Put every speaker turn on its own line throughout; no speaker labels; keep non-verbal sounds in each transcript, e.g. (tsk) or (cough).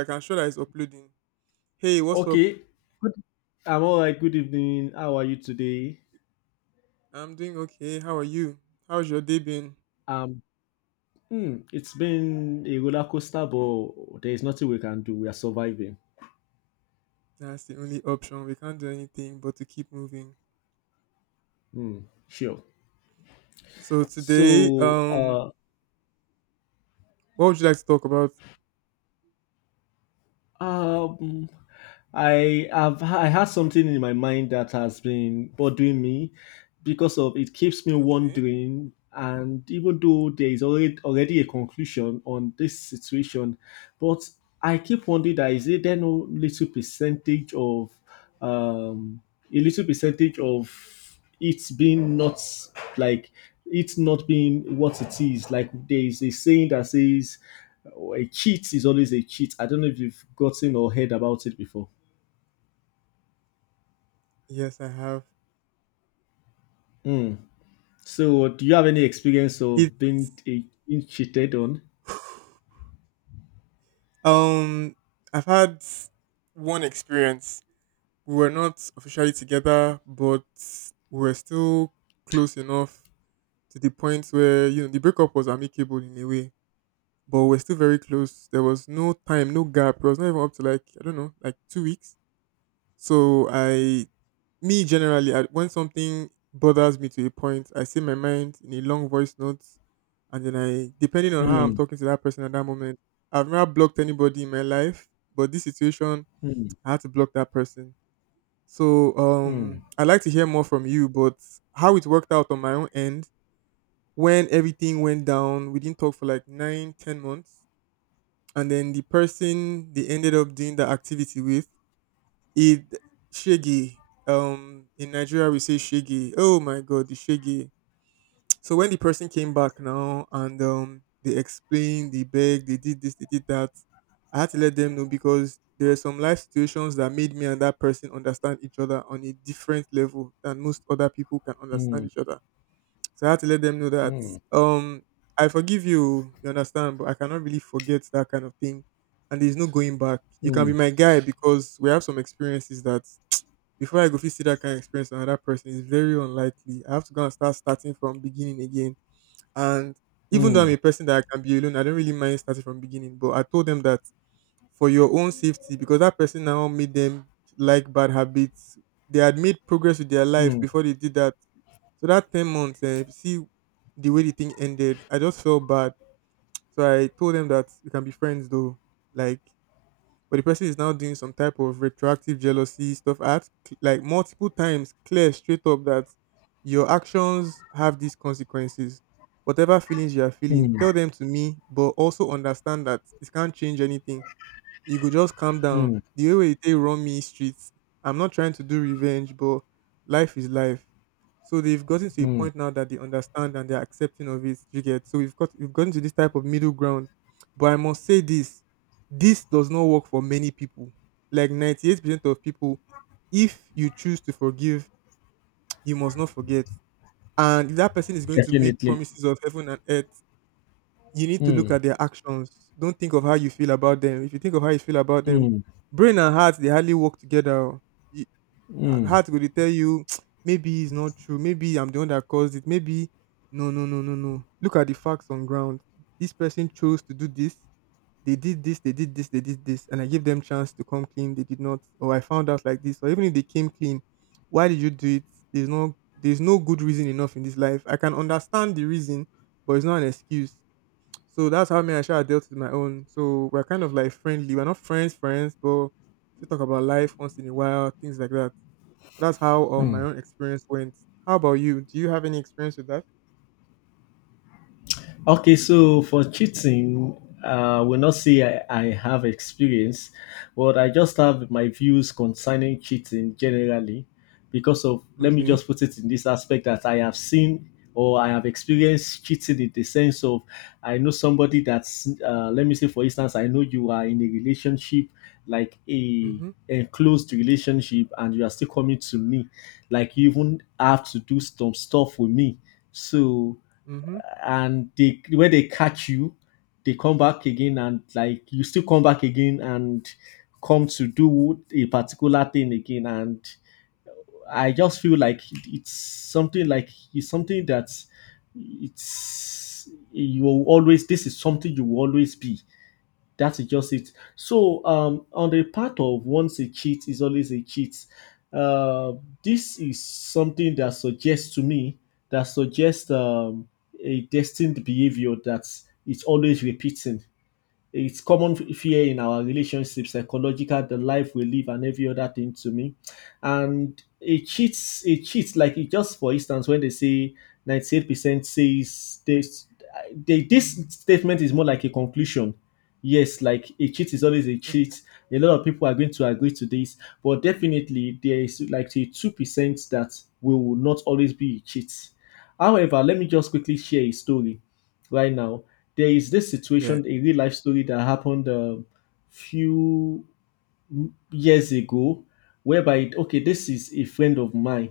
Like, I can show that it's uploading. Hey, what's up?
Okay, I'm all right. Good evening. How are you today?
I'm doing okay. How are you? How's your day been?
Um, it's been a roller coaster, but there is nothing we can do. We are surviving.
That's the only option. We can't do anything but to keep moving.
Hmm, sure.
So today,
So, uh,
what would you like to talk about?
Um, I had something in my mind that has been bothering me because of it keeps me
Okay.
wondering, and even though there is already a conclusion on this situation, but I keep wondering that is it there no little percentage of um a little percentage of it's been not like it's not being what it is. Like there is a saying that says, "Oh, a cheat is always a cheat." I don't know if you've gotten or heard about it before.
Yes, I have.
Hmm. So do you have any experience
It
of being cheated on?
(sighs) um I've had one experience. We were not officially together, but we were still close enough to the point where the breakup was amicable in a way, but we're still very close. There was no time, no gap. It was not even up to, like, I don't know, like 2 weeks. So me generally, when something bothers me to a point, I say my mind in a long voice note, and then I, depending on how I'm
Hmm.
talking to that person at that moment, I've never blocked anybody in my life, but this situation,
Hmm.
I had to block that person. So
Hmm.
I'd like to hear more from you, but how it worked out on my own end, when everything went down, we didn't talk for like 9, 10 months, and then the person they ended up doing that activity with, it shaggy, in Nigeria we say shaggy, oh my god, the shaggy. So when the person came back now and they explained, they begged, they did this, they did that. I had to let them know, because there are some life situations that made me and that person understand each other on a different level than most other people can
Hmm.
understand each other. So I had to let them know that
Hmm.
um I forgive you, you understand, but I cannot really forget that kind of thing. And there's no going back. You can be my guy, because we have some experiences that before I go fit see that kind of experience on another person is very unlikely. I have to go and starting from beginning again. And even though
Hmm.
I'm
Hmm.
a person that I can be alone, I don't really mind starting from beginning. But I told them that, for your own safety, because that person now made them like bad habits. They had made progress with their life
Hmm.
before they did that. So that 10 months, see the way the thing ended, I just felt bad. So I told them that we can be friends though. Like, but the person is now doing some type of retroactive jealousy stuff. I had to, like, multiple times clear straight up that your actions have these consequences. Whatever feelings you are feeling,
Hmm.
tell them to me, but also understand that it can't change anything. You go just calm down.
Hmm.
The way wey you take run me streets. I'm not trying to do revenge, but life is life. So they've gotten to a
Hmm.
point now that they understand and they're accepting of it. You get, so we've gotten to this type of middle ground. But I must say this: this does not work for many people. Like 98% of people, if you choose to forgive, (tsk) you must not forget. And if that person is going to make
Definitely.
promises of heaven and earth, you need to look
Hmm.
at their actions. Don't think of how you feel about them. If you think of how you feel about them,
Hmm.
brain and heart they hardly work together. Oh. You- Heart will tell you, (tsk) maybe it's not true. Maybe I'm the one that caused it. Maybe. No, no, no, no, no. Look at the facts on ground. This person chose to do this. They did this. They did this. They did this. And I gave them chance to come clean. They did not. Or I found out like this. Or even if they came clean, why did you do it? There's no good reason enough in this life. I can understand the reason, but it's not an excuse. So that's how me and Sha dealt with my own. So we're kind of like friendly. We're not friends, friends, but we talk about life once in a while, things like that. So that's how, my
Hmm.
own experience went. How about you? Do you have any experience with that?
Okay, so for cheating, I will not say I have experience, but I just have my views concerning cheating generally because of, let me
Okay.
just put it in this aspect that I have seen or I have experienced cheating in the sense of I know somebody that's, let me say, for instance, I know you are in a relationship, like a
Mm-hmm.
enclosed relationship, and you are still coming to me, like you even have to do some stuff with me. So
Mm-hmm.
and they when they catch you, they come back again, and like you still come back again and come to do a particular thing again. And I just feel like it's something like it's something that it's you will always, this is something you will always be, that is just it. So on the part of once a cheat is always a cheat. Uh, this is something that suggests to me, that suggests a destined behavior that is always repeating. It's common fear in our relationships, psychological, the life we live, and every other thing to me. And it cheats, it cheats. Like it just, for instance, when they say 98% says this, they, this statement is more like a conclusion. Yes, like a cheat is always a cheat.
Okay.
A lot of people are going to agree to this, but definitely there is like a 2% that will not always be a cheat. However, let me just quickly share a story. Right now, there is this
Yeah.
situation, a real life story that happened a few years ago, whereby it, okay, this is a friend of mine.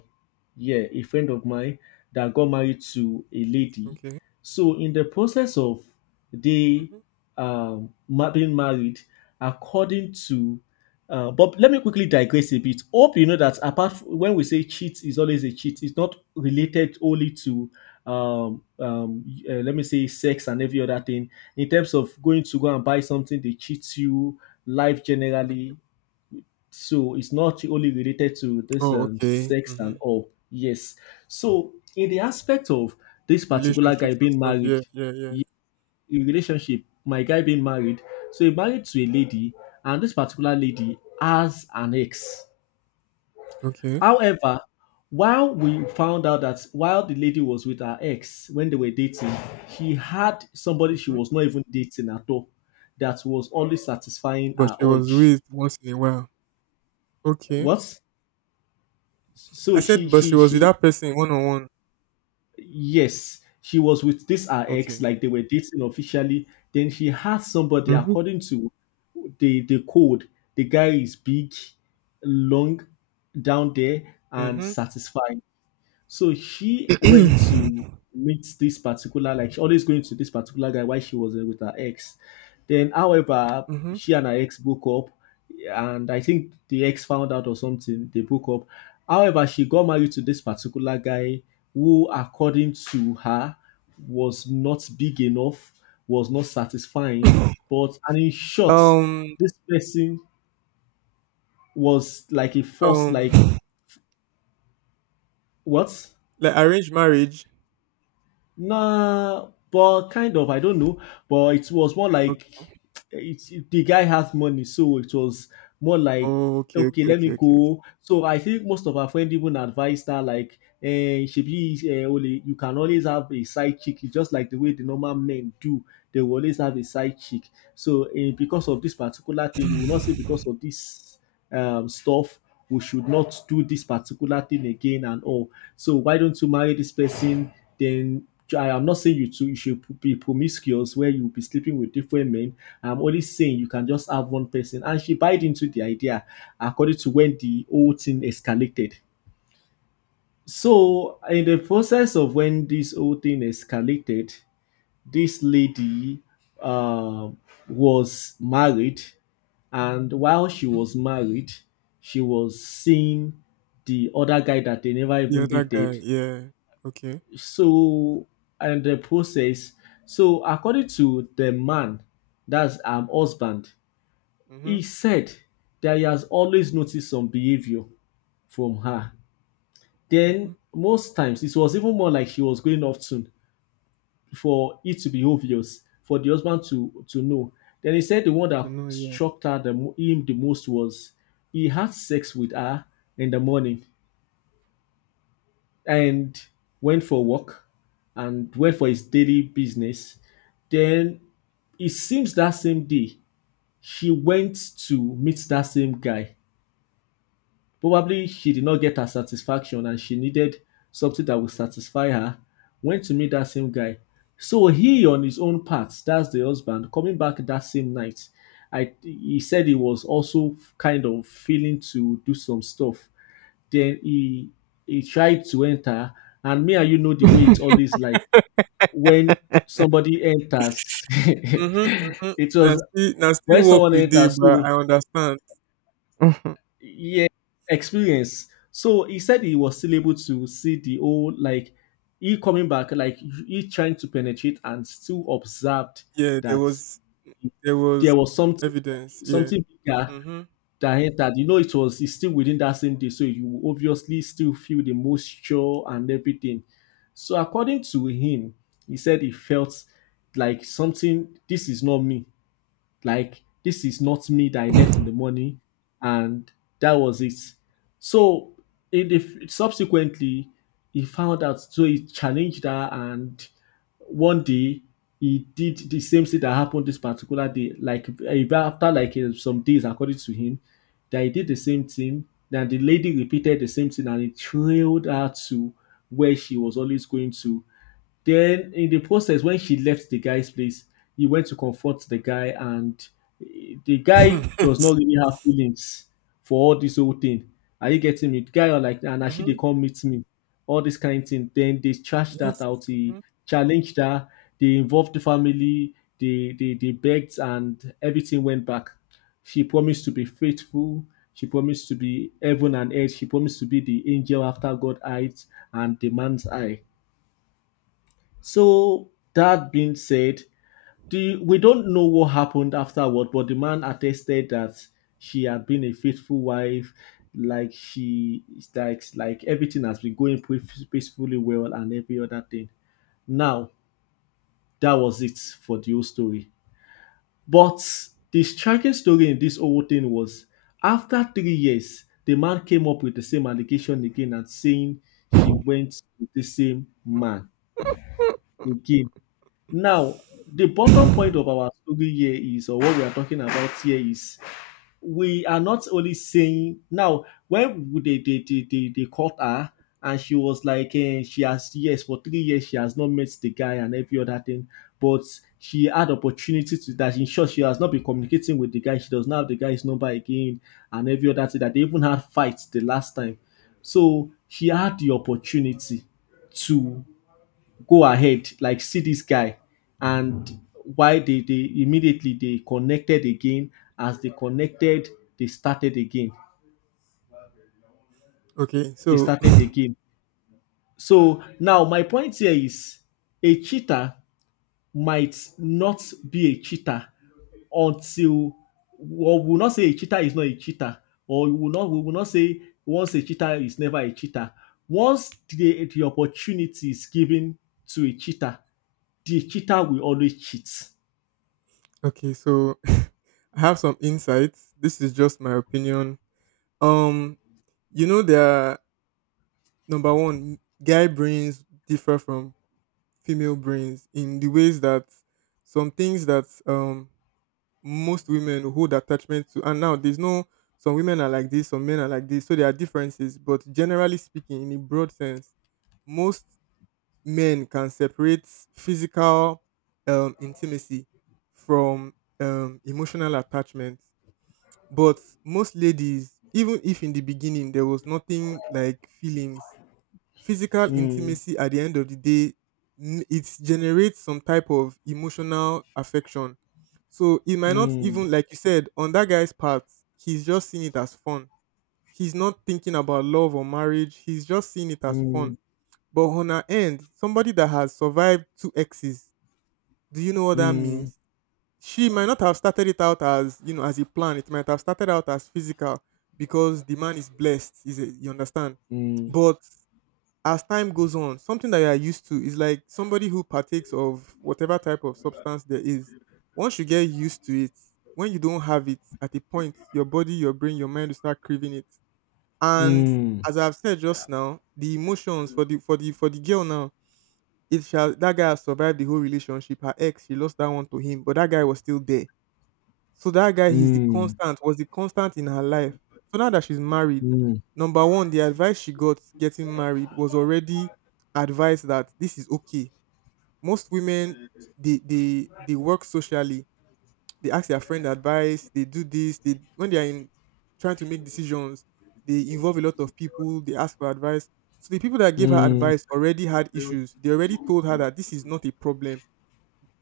Yeah, a friend of mine that got married to a lady.
Okay.
So in the process of they
Mm-hmm.
being married, according to but let me quickly digress a bit. Hope you know that when we say cheat is always a cheat, it's not related only to let me say sex and every other thing. In terms of going to go and buy something, they cheat you. Life generally, so it's not only related to this
Oh, okay.
sex and
Mm-hmm.
all. Yes, so in the aspect of this particular guy
Relationships and
being
stuff.
married,
Yeah. Yeah. Yeah.
y- in relationship my guy being married, so he married to a lady, and this particular lady has an ex.
Okay.
However, while we found out that while the lady was with her ex, when they were dating, he had somebody she
Mm-hmm.
was not even dating at all, that was only satisfying
But
her
she was
urge.
with once in a while. Okay.
What? So
I
she
said, but she
she
was with
she
that person one on one.
yes, she was with this her ex,
Okay.
like they were dating officially. Then she had somebody,
Mm-hmm.
according to the code, the guy is big, long, down there, and
Mm-hmm.
satisfying. So she went to meet this particular, like she always going to this particular guy while she was with her ex. Then, however,
Mm-hmm.
she and her ex broke up, and I think the ex found out or something. They broke up. However, she got married to this particular guy who, according to her, was not big enough, was not satisfying.
(coughs)
But and in short,
Um,
this person was like a force,
um,
like
(laughs)
what?
like arranged marriage.
Nah, but kind of, I don't know. But it was more
O-
like it's it, the guy has money, so it was more like
Oh, okay,
okay,
okay,
let me
okay, okay, okay.
go. So I think most of our friends even advised her like, eh, shebi, eh, only you can always have a side chick. It's just like the way the normal men do. They will always have a side chick. So eh, because of this particular thing, you will not say because of this stuff we should not do this particular thing again and all. So why don't you marry this person? Then I am not saying you two you should be promiscuous where you'll be sleeping with different men. I'm only saying you can just have one person. And she bought into the idea, according to when the whole thing escalated. So in the process of when this whole thing escalated, this lady uh, was married, and while she
Mhm.
was married, she was seeing the other guy that they never
The
even
other guy,
dated.
yeah. Okay.
So and the process, so according to the man, that's husband,
Mhm.
he said that he has always noticed some behavior from her. Then
Mhm.
most times it was even more like she was going off soon for it to be obvious for the husband to know. Then he said the one
To
that
know, yeah.
struck her him the most was he had sex with her in the morning and went for a walk and went for his daily business. Then it seems that same day she went to meet that same guy. Probably she did not get her satisfaction and she needed something that would satisfy her. Went to meet that same guy. So he, on his own part, that's the husband, coming back that same night, I he said he was also kind of feeling to do some stuff. Then he tried to enter, and me and you know the way it's always like when somebody enters. (laughs)
Mhm. Mhm.
It
Now
was
still, now
when
still work
someone
with day,
enters,
but
so
I understand. Mhm.
yeah, experience. So he said he was still able to see the whole, like he coming back, like he trying to penetrate and still observed
Yeah, there
that
was, there
there
was
was something
evidence.
like,
Yeah.
something bigger
Mhm.
that entered, you know. It was it's still within that same day, so you will obviously still feel the moisture and everything. So according to him, he said he felt like something. This is not me, like this is not me that I left in
Mhm.
the morning, and that was it. So in the subsequently, he found out. So he challenged her, and one day he did the same thing that happened this particular day. Like even after like eh, some days, according to him, that he did the same thing. Then the lady repeated the same thing, and it trailed her to where she was always going to. Then in the process, when she left the guy's place, he went to comfort the guy, and eh, the guy does not
(coughs)
really have feelings for all this whole thing. Are you getting me? The guy are like, and she they come
(laughs)
meet me, all this kind of thing. Then they trashed that
Yes.
out. He
Mhm.
challenged her. They involved the family. They begged, and everything went back. She promised to be faithful. She promised to be heaven and earth. She promised to be the angel after God eyes and the man's eye. So that being said, the, we don't know what happened afterward, but the man attested that she had been a faithful wife, like she like everything has been going peacefully well and every other thing. Now that was it for the whole story. But the striking story in this whole thing was after 3 years, the man came up with the same allegation again and saying she went with the same man again. Now, the bottom point of our story here is, or what we are talking about here is, we are not only saying now when they caught her and she was like, eh, she has yes for 3 years she has not met the guy and every other thing, but she had opportunity to that. In short, she has not been communicating with the guy. She does not have the guy's number again and every other thing. That they even had fights the last time, so she had the opportunity to go ahead, like, see this guy. And why they immediately they connected again. As they connected, they started again
Okay.
they
So,
started
(coughs)
again So now my point here is, a cheater might not be a cheater until, or we will not say a cheater is not a cheater, or we will not say once a cheater is never a cheater. Once the opportunity is given to a cheater, the cheater will always cheat.
(laughs) okay. So, (laughs) I have some insights. This is just my opinion. Um, you know there are, number one, guy brains differ from female brains in the ways that some things that most women hold attachment to, and now there's no, some women are like this, some men are like this, so there are differences. But generally speaking, in a broad sense, most men can separate physical intimacy from emotional attachment. But most ladies, even if in the beginning there was nothing like feelings, physical
Mm,
intimacy at the end of the day, it generates some type of emotional affection. So it might not
mm,
even, like you said, on that guy's part, he's just seeing it as fun. He's not thinking about love or marriage. He's just seeing it as
mm,
fun. But on her end, somebody that has survived two exes, do you know what that
mm,
means? She might not have started it out as, as a plan. It might have started out as physical because the man is blessed. Is it, you understand?
mm,
But as time goes on, something that you are used to is like somebody who partakes of whatever type of substance there is. Once you get used to it, when you don't have it, at a point, your body, your brain, your mind will start craving it. And
mm,
as I've said just now, the emotions for the for the girl now, it shall that guy has survived the whole relationship. Her ex, she lost that one to him, but that guy was still there, so that guy is the
mm,
constant, was the constant in her life. So now that she's married,
mm,
number one, the advice she got getting married was already advice that this is okay. Most women, they work socially, they ask their friend advice, they do this, they, when they are in trying to make decisions, they involve a lot of people, they ask for advice. So the people that gave her
mm,
advice already had issues. They already told her that this is not a problem.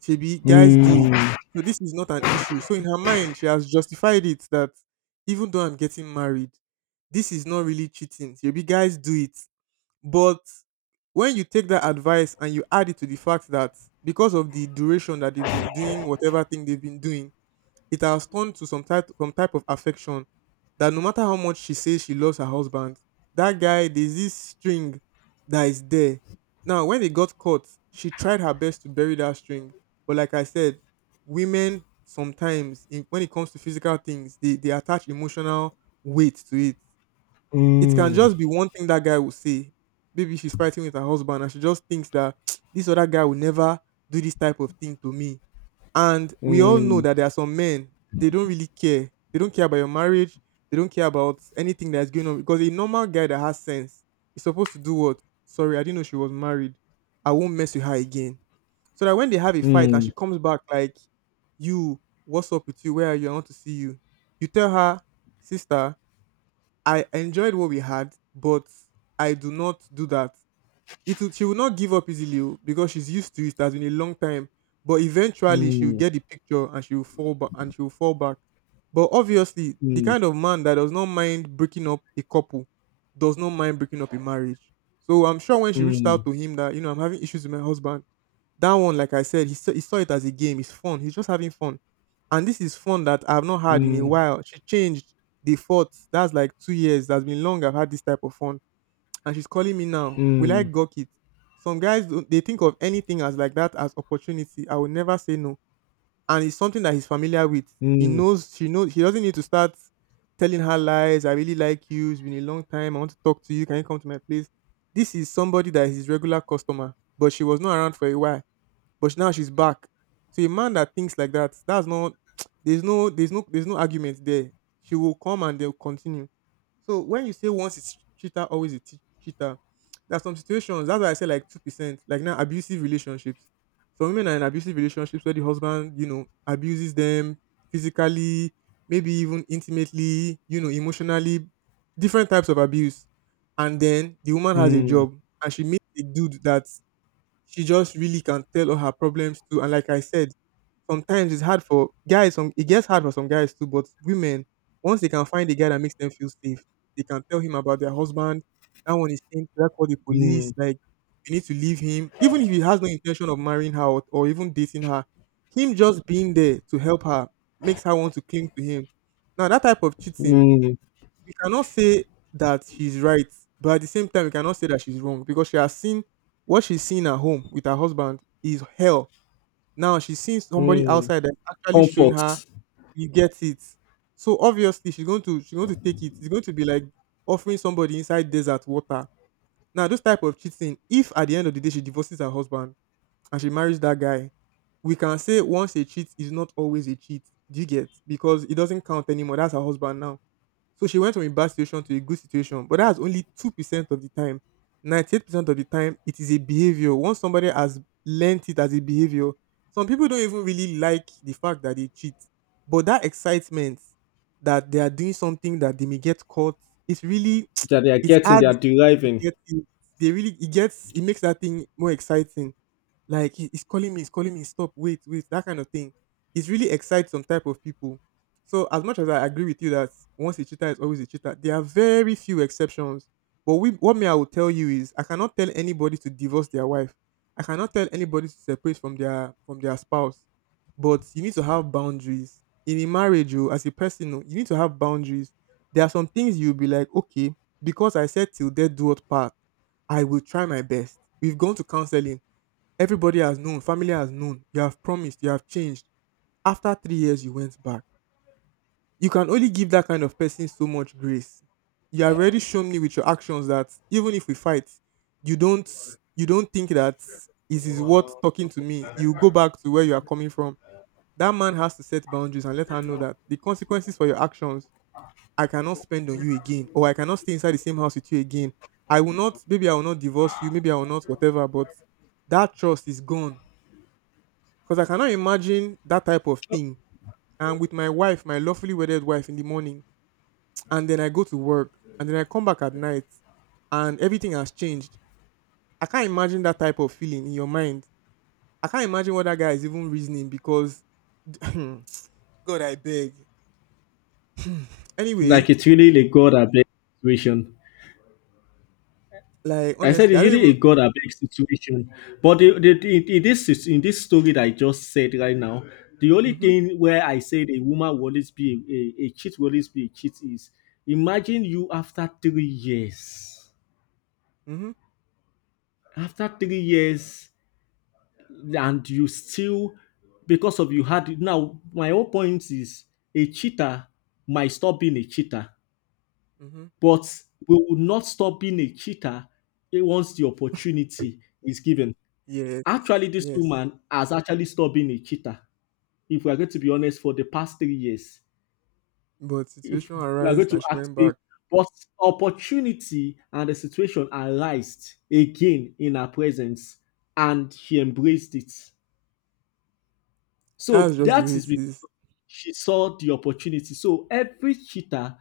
Shebi guys do
mm,
it.
mm,
So this is not an issue. So in her mind, she has justified it that even though I'm getting married, this is not really cheating. Shebi guys do it. But when you take that advice and you add it to the fact that, because of the duration that they've been doing whatever thing they've been doing, it has turned to some type of affection that no matter how much she says she loves her husband, that guy, there's this string that is there. Now, when it got caught, she tried her best to bury that string, but like I said, women sometimes in, when it comes to physical things, they attach emotional weight to it.
mm,
It can
mm, mm,
just be one thing that guy will say. Maybe she's fighting with her husband and she just thinks that (tsk) this other guy will never do this type of thing to me, and we all know that there are some men, they don't really care. They don't care about your marriage. They don't care about anything that's going on. Because a normal guy that has sense is supposed to do what? Sorry, I didn't know she was married. I won't mess with her again. So that when they have a fight and she comes back like, you, what's up with you? Where are you? I want to see you. You tell her, sister, I enjoyed what we had, but I do not do that. It will, she will not give up easily oh, because she's used to it. It has been a long time, but
mm,
eventually she will
mm, mm,
get the picture and she will fall back and she will fall back. But obviously, the
mm, mm,
kind of man that does not mind breaking up a couple does not mind breaking up a marriage. So I'm sure when she reached out to him that, you know, I'm having issues with my husband. That one, like I said, he saw it as a game. It's fun. He's just having fun, and this is fun that I've not had in a while. She changed the fought. That's like 2 years. That's been long. I've had this type of fun and she's calling me now. Will I gawk it? Some guys they think of anything as like that as opportunity. I will never say no, and it's something that he's familiar with. He knows she knows he doesn't need to start telling her lies. I really like you. It's been a long time. I want to talk to you. Can you come to my place? This is somebody that is his regular customer, but she was not around for a while but now she's back. So a man that thinks like that, that's not (tsk) there's no argument there. She will come and they'll continue. So when you say once it's cheater, always a cheater, there are some situations. That's why I say like 2%, like now abusive relationships. Some women are in abusive relationships where the husband, you know, abuses them physically, maybe even intimately, you know, emotionally, different types of abuse. And then the woman has a job and she meets a dude that she just really can tell all her problems too. And like I said, sometimes it's hard for guys. Some it gets hard for some guys too, but women once they can find a guy that makes them feel safe, they can tell him about their husband. That one is saying that call the
mm,
police.
mm,
Like you need to leave him, even if he has no intention of marrying her or even dating her. Him just being there to help her makes her want to cling to him. Now that type of cheating
mm,
we cannot say that she's right, but at the same time, we cannot say that she's wrong because she has seen what she's seen at home with her husband is hell. Now she's seen somebody
mm.
outside that's actually showing her,
Comfort
you get it. So obviously she's going to take it. It's going to be like offering somebody inside desert water. Now those type of cheating, if at the end of the day she divorces her husband and she marries that guy, we can say once a cheat is not always a cheat. Do you get? Because it doesn't count anymore. That's her husband now, so she went from a bad situation to a good situation, but that's only 2% of the time. 98% of the time, it is a behavior. Once somebody has learnt it as a behavior, some people don't even really like the fact that they cheat. But that excitement that they are doing something that they may get caught, it's really,
that they are
(tsk) it
getting, they are
adds, you
deriving.
get it. They really, it gets, it makes that thing more exciting. Like he's calling me, stop, wait, wait, that kind of thing. It really excites some type of people. So as much as I agree with you that once a cheater is always a cheater, there are very few exceptions. But we, what me I will tell you is I cannot tell anybody to divorce their wife. I cannot tell anybody to separate from their spouse. But you need to have boundaries. In a marriage, oh, as a person, oh, you need to have boundaries. There are some things you'll be like, okay, because I said till death do us part, I will try my best. We've gone to counseling. Everybody has known, family has known. You have promised, you have changed. After 3 years, you went back. You can only give that kind of person so much grace. You have already shown me with your actions that even if we fight, you don't you don't think that it is worth talking to me. You go back to where you are coming from. That man has to set boundaries and let her know that the consequences for your actions, I cannot spend on you again, or I cannot stay inside the same house with you again. I will not, maybe I will not divorce you, maybe I will not, whatever, but that trust is gone. Because I cannot imagine that type of thing. And with my wife, my lovely wedded wife in the morning, (tsk) and then I go to work, and then I come back at night, and everything has changed. I can't imagine that type of feeling in your mind. I can't imagine what that guy is even reasoning because, (clears throat) God, I beg. (clears throat) Hmm.
Like
Anyway,
it's really the God abeg situation.
like,
I said
honestly,
it's
I don't
really a
even.
God abeg situation. But the, in, this, is- in this story that I just said right now, the only
Mm-hmm,
thing where I said a woman will always be a cheat will always be a cheat is, imagine you after 3 years.
mm-hmm,
After 3 years, and you still, because of, you had, now my whole point is, a cheater might stop being a cheater,
mm-hmm.
but we will not stop being a cheater once the opportunity is given.
Yes,
Actually, this
yes.
woman has actually stopped being a cheater, if we are going to be honest, for the past 3 years.
But
If
situation
we are going
arise and
to
she
act
went
based,
back.
but opportunity and the situation arised again in her presence, and she embraced it. So
That's just the
that
way
is
it
because
is.
of, she saw the opportunity. So every cheater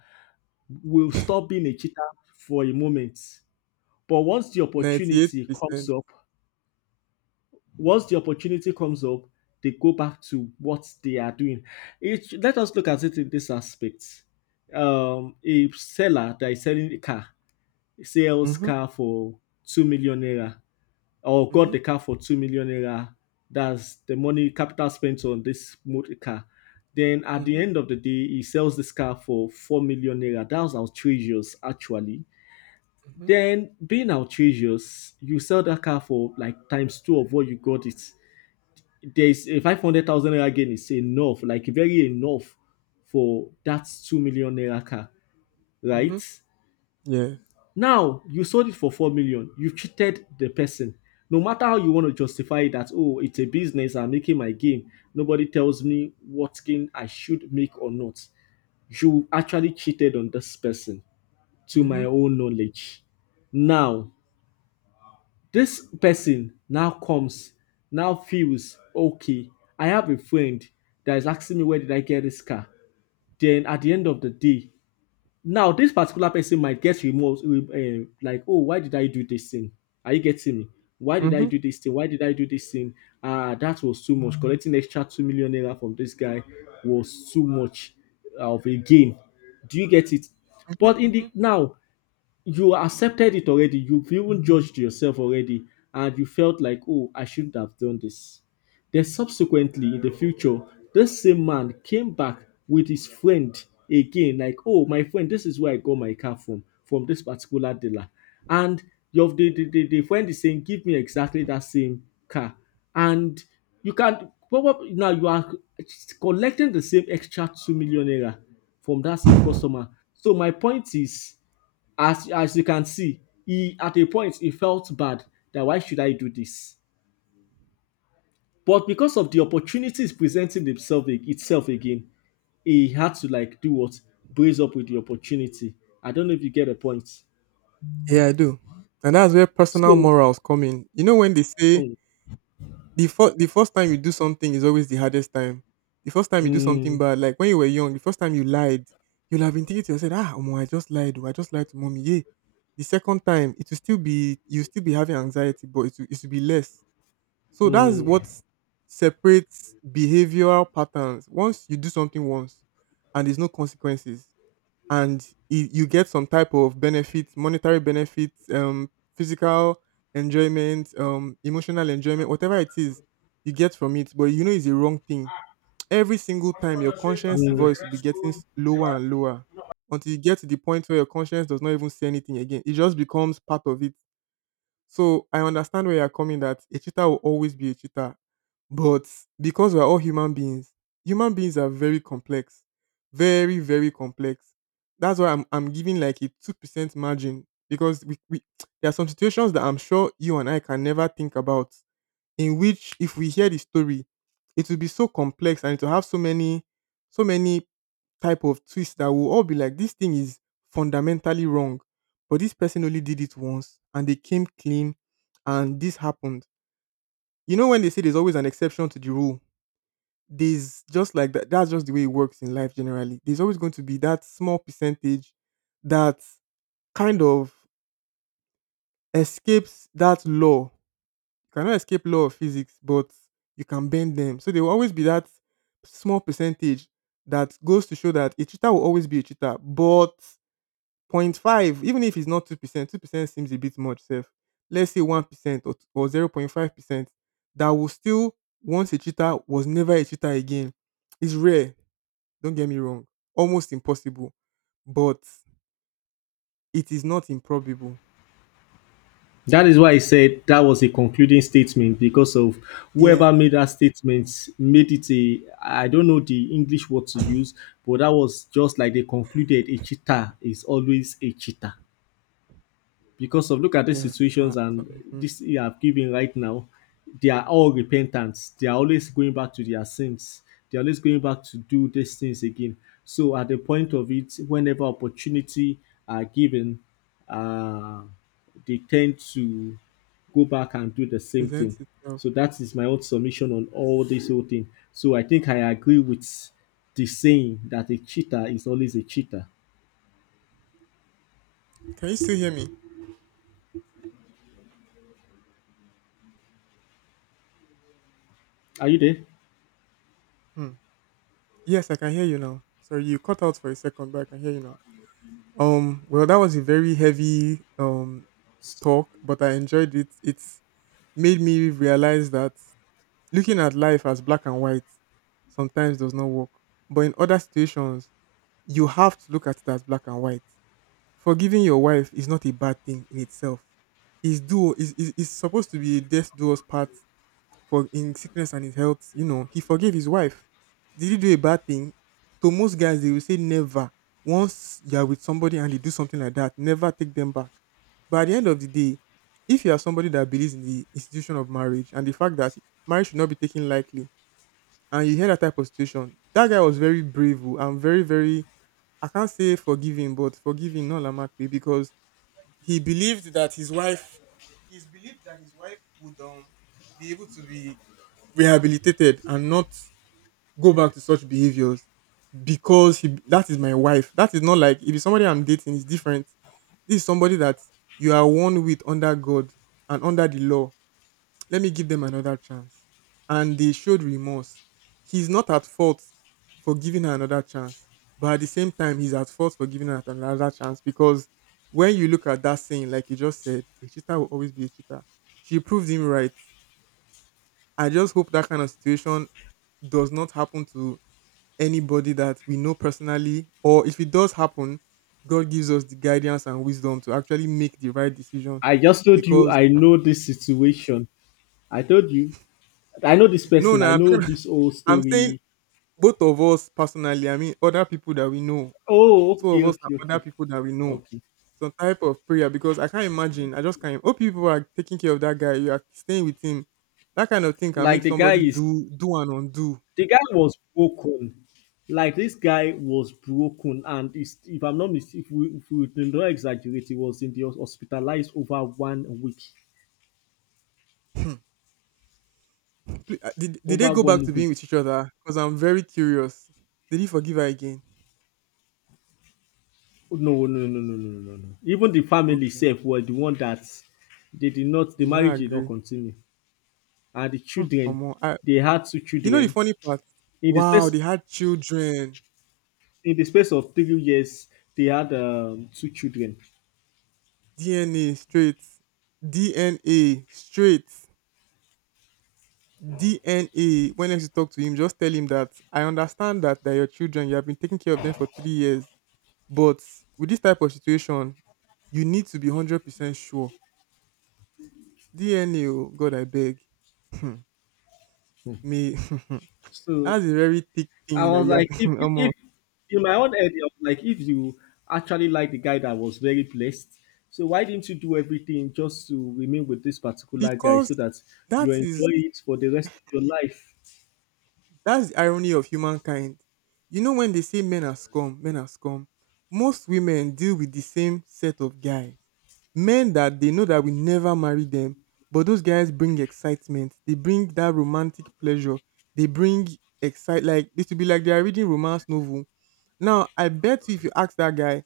will stop being a cheater for a moment. But once the opportunity comes
98%.
up, once the opportunity comes up, they go back to what they are doing. Let us look at it in this aspect. A seller that is selling a car sells
Mm-hmm,
car for 2 million naira, or got
mm-hmm,
the car for 2 million naira. That's the money capital spent on this motor car. Then at the
mm-hmm,
end of the day, he sells this car for 4 million naira. That's outrageous, actually.
mm-hmm.
Then being outrageous, you sell that car for like times two of what you got it, there's a 500,000 naira gain, is enough, like very enough for that 2 million naira car, right?
Mhm. Yeah.
Now, you sold it for 4 million. You've cheated the person. No matter how you want to justify that, oh, it's a business, I'm making my game. Nobody tells me what gain I should make or not. You actually cheated on this person, to my
Mhm.
own knowledge. Now, this person now comes, now feels okay. I have a friend that is asking me, where did I get this car. Then at the end of the day, now this particular person might get remorse, like, oh, why did I do this thing? Are you getting me? Why did I
Mhm.
do this thing? Why did I do this thing? Ah, that was too much. Collecting extra 2 million naira from this guy was too much of a gain. Do you get it?
Mhm.
But in the
Mhm.
now, you accepted it already, you've even judged yourself already, and you felt like, oh, I shouldn't have done this. Then subsequently in the future, this same man came back with his friend, again, like, oh, my friend, this is where I got my car from this particular dealer. And your the friend is saying, give me exactly that same car. And you can probably now, you are collecting the same extra 2 million naira from that same customer. So my point is, as you can see, he, at a point, he felt bad, that why should I do this? But because of the opportunities presenting themselves itself again, he had to, like, do what, brace up with the opportunity. I don't know if you get the point.
Yeah, I do. And that's where personal
So,
morals come in. You know when they say
mm,
the first time you do something is always the hardest time. The first time you do
mm,
something bad, like when you were young, the first time you lied, you'll have been thinking to yourself, ah, omo, I just lied, oh, I just lied to mommy. Yeah. The second time, it will still be you'll still be having anxiety, but it will be less. So that's
mm,
what separates behavioral patterns. Once you do something once and there's no consequences, and you get some type of benefit, monetary benefit, physical enjoyment, emotional enjoyment, whatever it is you get from it, but you know it's a wrong thing. Every single time, your conscience voice will be getting
mm.
lower and lower until you get to the point where your conscience does not even say anything again. It just becomes part of it. So I understand where you're coming that a cheater will always be a cheater. But because we're all human beings are very complex. Very, very complex. That's why I'm giving like a 2% margin because we (tsk) there are some situations that I'm sure you and I can never think about in which if we hear the story, it will be so complex and it will have so many, so many type of twists that will all be like, this thing is fundamentally wrong, but this person only did it once and they came clean, and this happened. You know when they say there's always an exception to the rule, there's just like that. That's just the way it works in life generally. There's always going to be that small percentage that kind of escapes that law. You cannot escape law of physics, but you can bend them. So there will always be that small percentage that goes to show that a cheater will always be a cheater. But point 0.5, even if it's not 2%, 2% seems a bit much, safe. Let's say 1% or 0.5%, that will still, once a cheater, was never a cheater again. It's rare, don't get me wrong, almost impossible, but it is not improbable.
That is why I said that was a concluding statement, because of,
Yeah.
whoever made that statement made it, a, I don't know the English word to use, but that was just like, they concluded a cheater is always a cheater because of, look at these
Yes.
situations. And
Mhm,
this you have given right now, they are all repentants, they are always going back to their sins, they're always going back to do these things again. So at the point of it, whenever opportunity are given, uh, they tend to go back and do the same thing.
presents itself.
So
Yeah.
that is my own submission on all this whole thing. So I think I agree with the saying that a cheater is always a cheater.
Can you still hear me?
Are you there?
Hmm. Yes, I can hear you now. Sorry, you cut out for a second, but I can hear you now. Well, that was a very heavy talk, but I enjoyed it. It's made me realize that looking at life as black and white sometimes does not work. But in other situations, you have to look at it as black and white. Forgiving your wife is not a bad thing in itself. It's do is supposed to be a death do us part, for in sickness and his health, you know, he forgave his wife. Did he do a bad thing? To most guys, they will say never. Once you are with somebody and they do something like that, never take them back. But at the end of the day, if you are somebody that believes in the institution of marriage and the fact that marriage should not be taken lightly, and you hear that type of situation, that guy was very brave oh, and very, very, I can't say forgiving, but forgiving no Lamakwe because he believed that his wife, he's believed that his wife would be able to be rehabilitated and not go back to such behaviors because he, that is my wife. That is not like if it's somebody I'm dating, it's different. This is somebody that you are one with under God and under the law. Let me give them another chance. And they showed remorse. He's not at fault for giving her another chance, but at the same time, he's at fault for giving her another chance because when you look at that saying, like you just said, a cheater will always be a cheater. She proved him right. I just hope that kind of situation does not happen to anybody that we know personally, or if it does happen, God gives us the guidance and wisdom to actually make the right decision.
I just told you
Because
I know this situation. I told you I know this
no,
person.
no,
I know this whole
(laughs) I'm saying
story.
both of us personally. I mean, other people that we know,
Oh,
two
okay,
of us
okay,
and other
okay,
people that we know.
okay.
Some type of prayer because I can't imagine. I just can't. Oh, people are taking care of that guy. You are staying with him. That kind of thing can make
Like
somebody do and undo.
the guy was broken. Like this guy was broken, and is, if I'm not mistaken, if we do not exaggerate, he was hospitalized over one week.
(laughs) Did they
Over
go back
one
to
week.
being with each other? Because I'm very curious. Did he forgive her again?
No, no, no, no, no, no, no. No. Even the family
Okay.
itself were the one that, they did not. The
They did not
marriage did not
agree.
continue. And the
Hmm,
children,
Omo,
they had two
you know the
children,
funny part?
in the
Wow,
space
they had children.
in the space of 3 years they had, two children.
DNA straight. DNA straight. DNA. When next you talk to him, just tell him that I understand that they're your children. You have been taking care of them for 3 years. But with this type of situation, you need to be 100% sure. DNA, oh, God, I beg. Hmm, Me. (laughs)
So
That's a very thick
I
thing that
was
you have
like,
(laughs)
if,
in
if,
omo.
if in my own head I was like, if you actually like the guy that was very blessed, so why didn't you do everything just to remain with this particular guy
Because
so that you
that is
enjoy it for the rest of your life?
that's the irony of humankind. You know when they say men are scum, men are scum. Most women deal with the same set of guys. Men that they know that will never marry them, but those guys bring excitement. They bring that romantic pleasure. They bring excite like this will be like they are reading romance novel. Now I bet you if you ask that guy,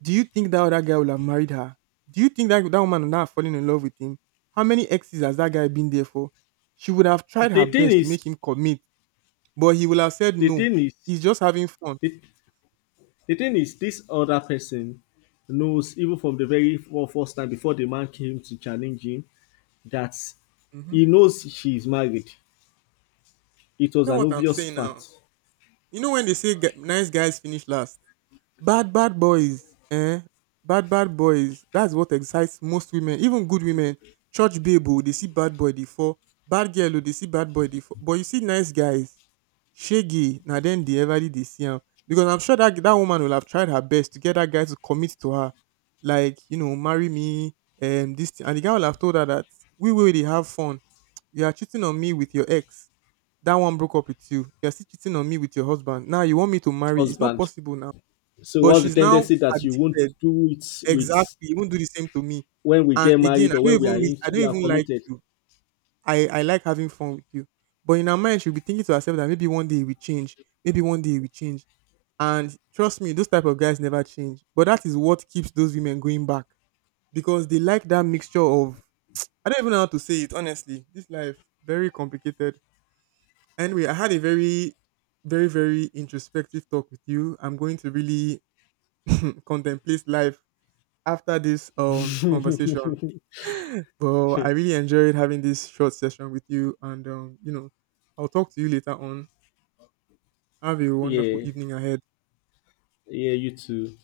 do you think that other guy would have married her? Do you think that that woman would not have fallen in love with him? How many exes has that guy been there for? She would have tried
The
her
thing
best to
is
make him commit, but he will have said
the
no.
thing is
He's just having fun.
the, the thing is, this other person knows, even from the very first time before the man came to challenge him, that
Mm-hmm.
he knows she is married. It was
That's
an
what I'm
obvious
saying now.
fact,
You know when they say nice guys finish last, bad bad boys, eh? Bad bad boys. That's what excites most women, even good women. Church babe, oh, they see bad boy, they fall. Bad girl, oh, they see bad boy, they fall. But you see nice guys Shege na dem dey everly dey see am because I'm sure that that woman will have tried her best to get that guy to commit to her, like you know, marry me, and this thing, and the guy will have told her that we will dey have fun. You are cheating on me with your ex. That one broke up with you. You are still cheating on me with your husband. Now you want me to marry? It's not
husband.
possible now.
So
But
what's the
she's now
tendency that you won't
addicted.
do it
Exactly.
with
You won't do the same to me.
when we
And
get
again,
married, or when
I don't
we are
even like
committed?
you. I like having fun with you. But in our mind, she'll be thinking to herself that maybe one day we change. Maybe one day we change. And trust me, those type of guys never change. But that is what keeps those women going back because they like that mixture of I don't even know how to say it honestly. This life very complicated. Anyway, I had a very, very, very introspective talk with you. I'm going to really (clears throat) contemplate life after this conversation.
(laughs)
But I really enjoyed having this short session with you, and you know, I'll talk to you later on. Have a wonderful
Yeah,
evening ahead.
yeah, you too.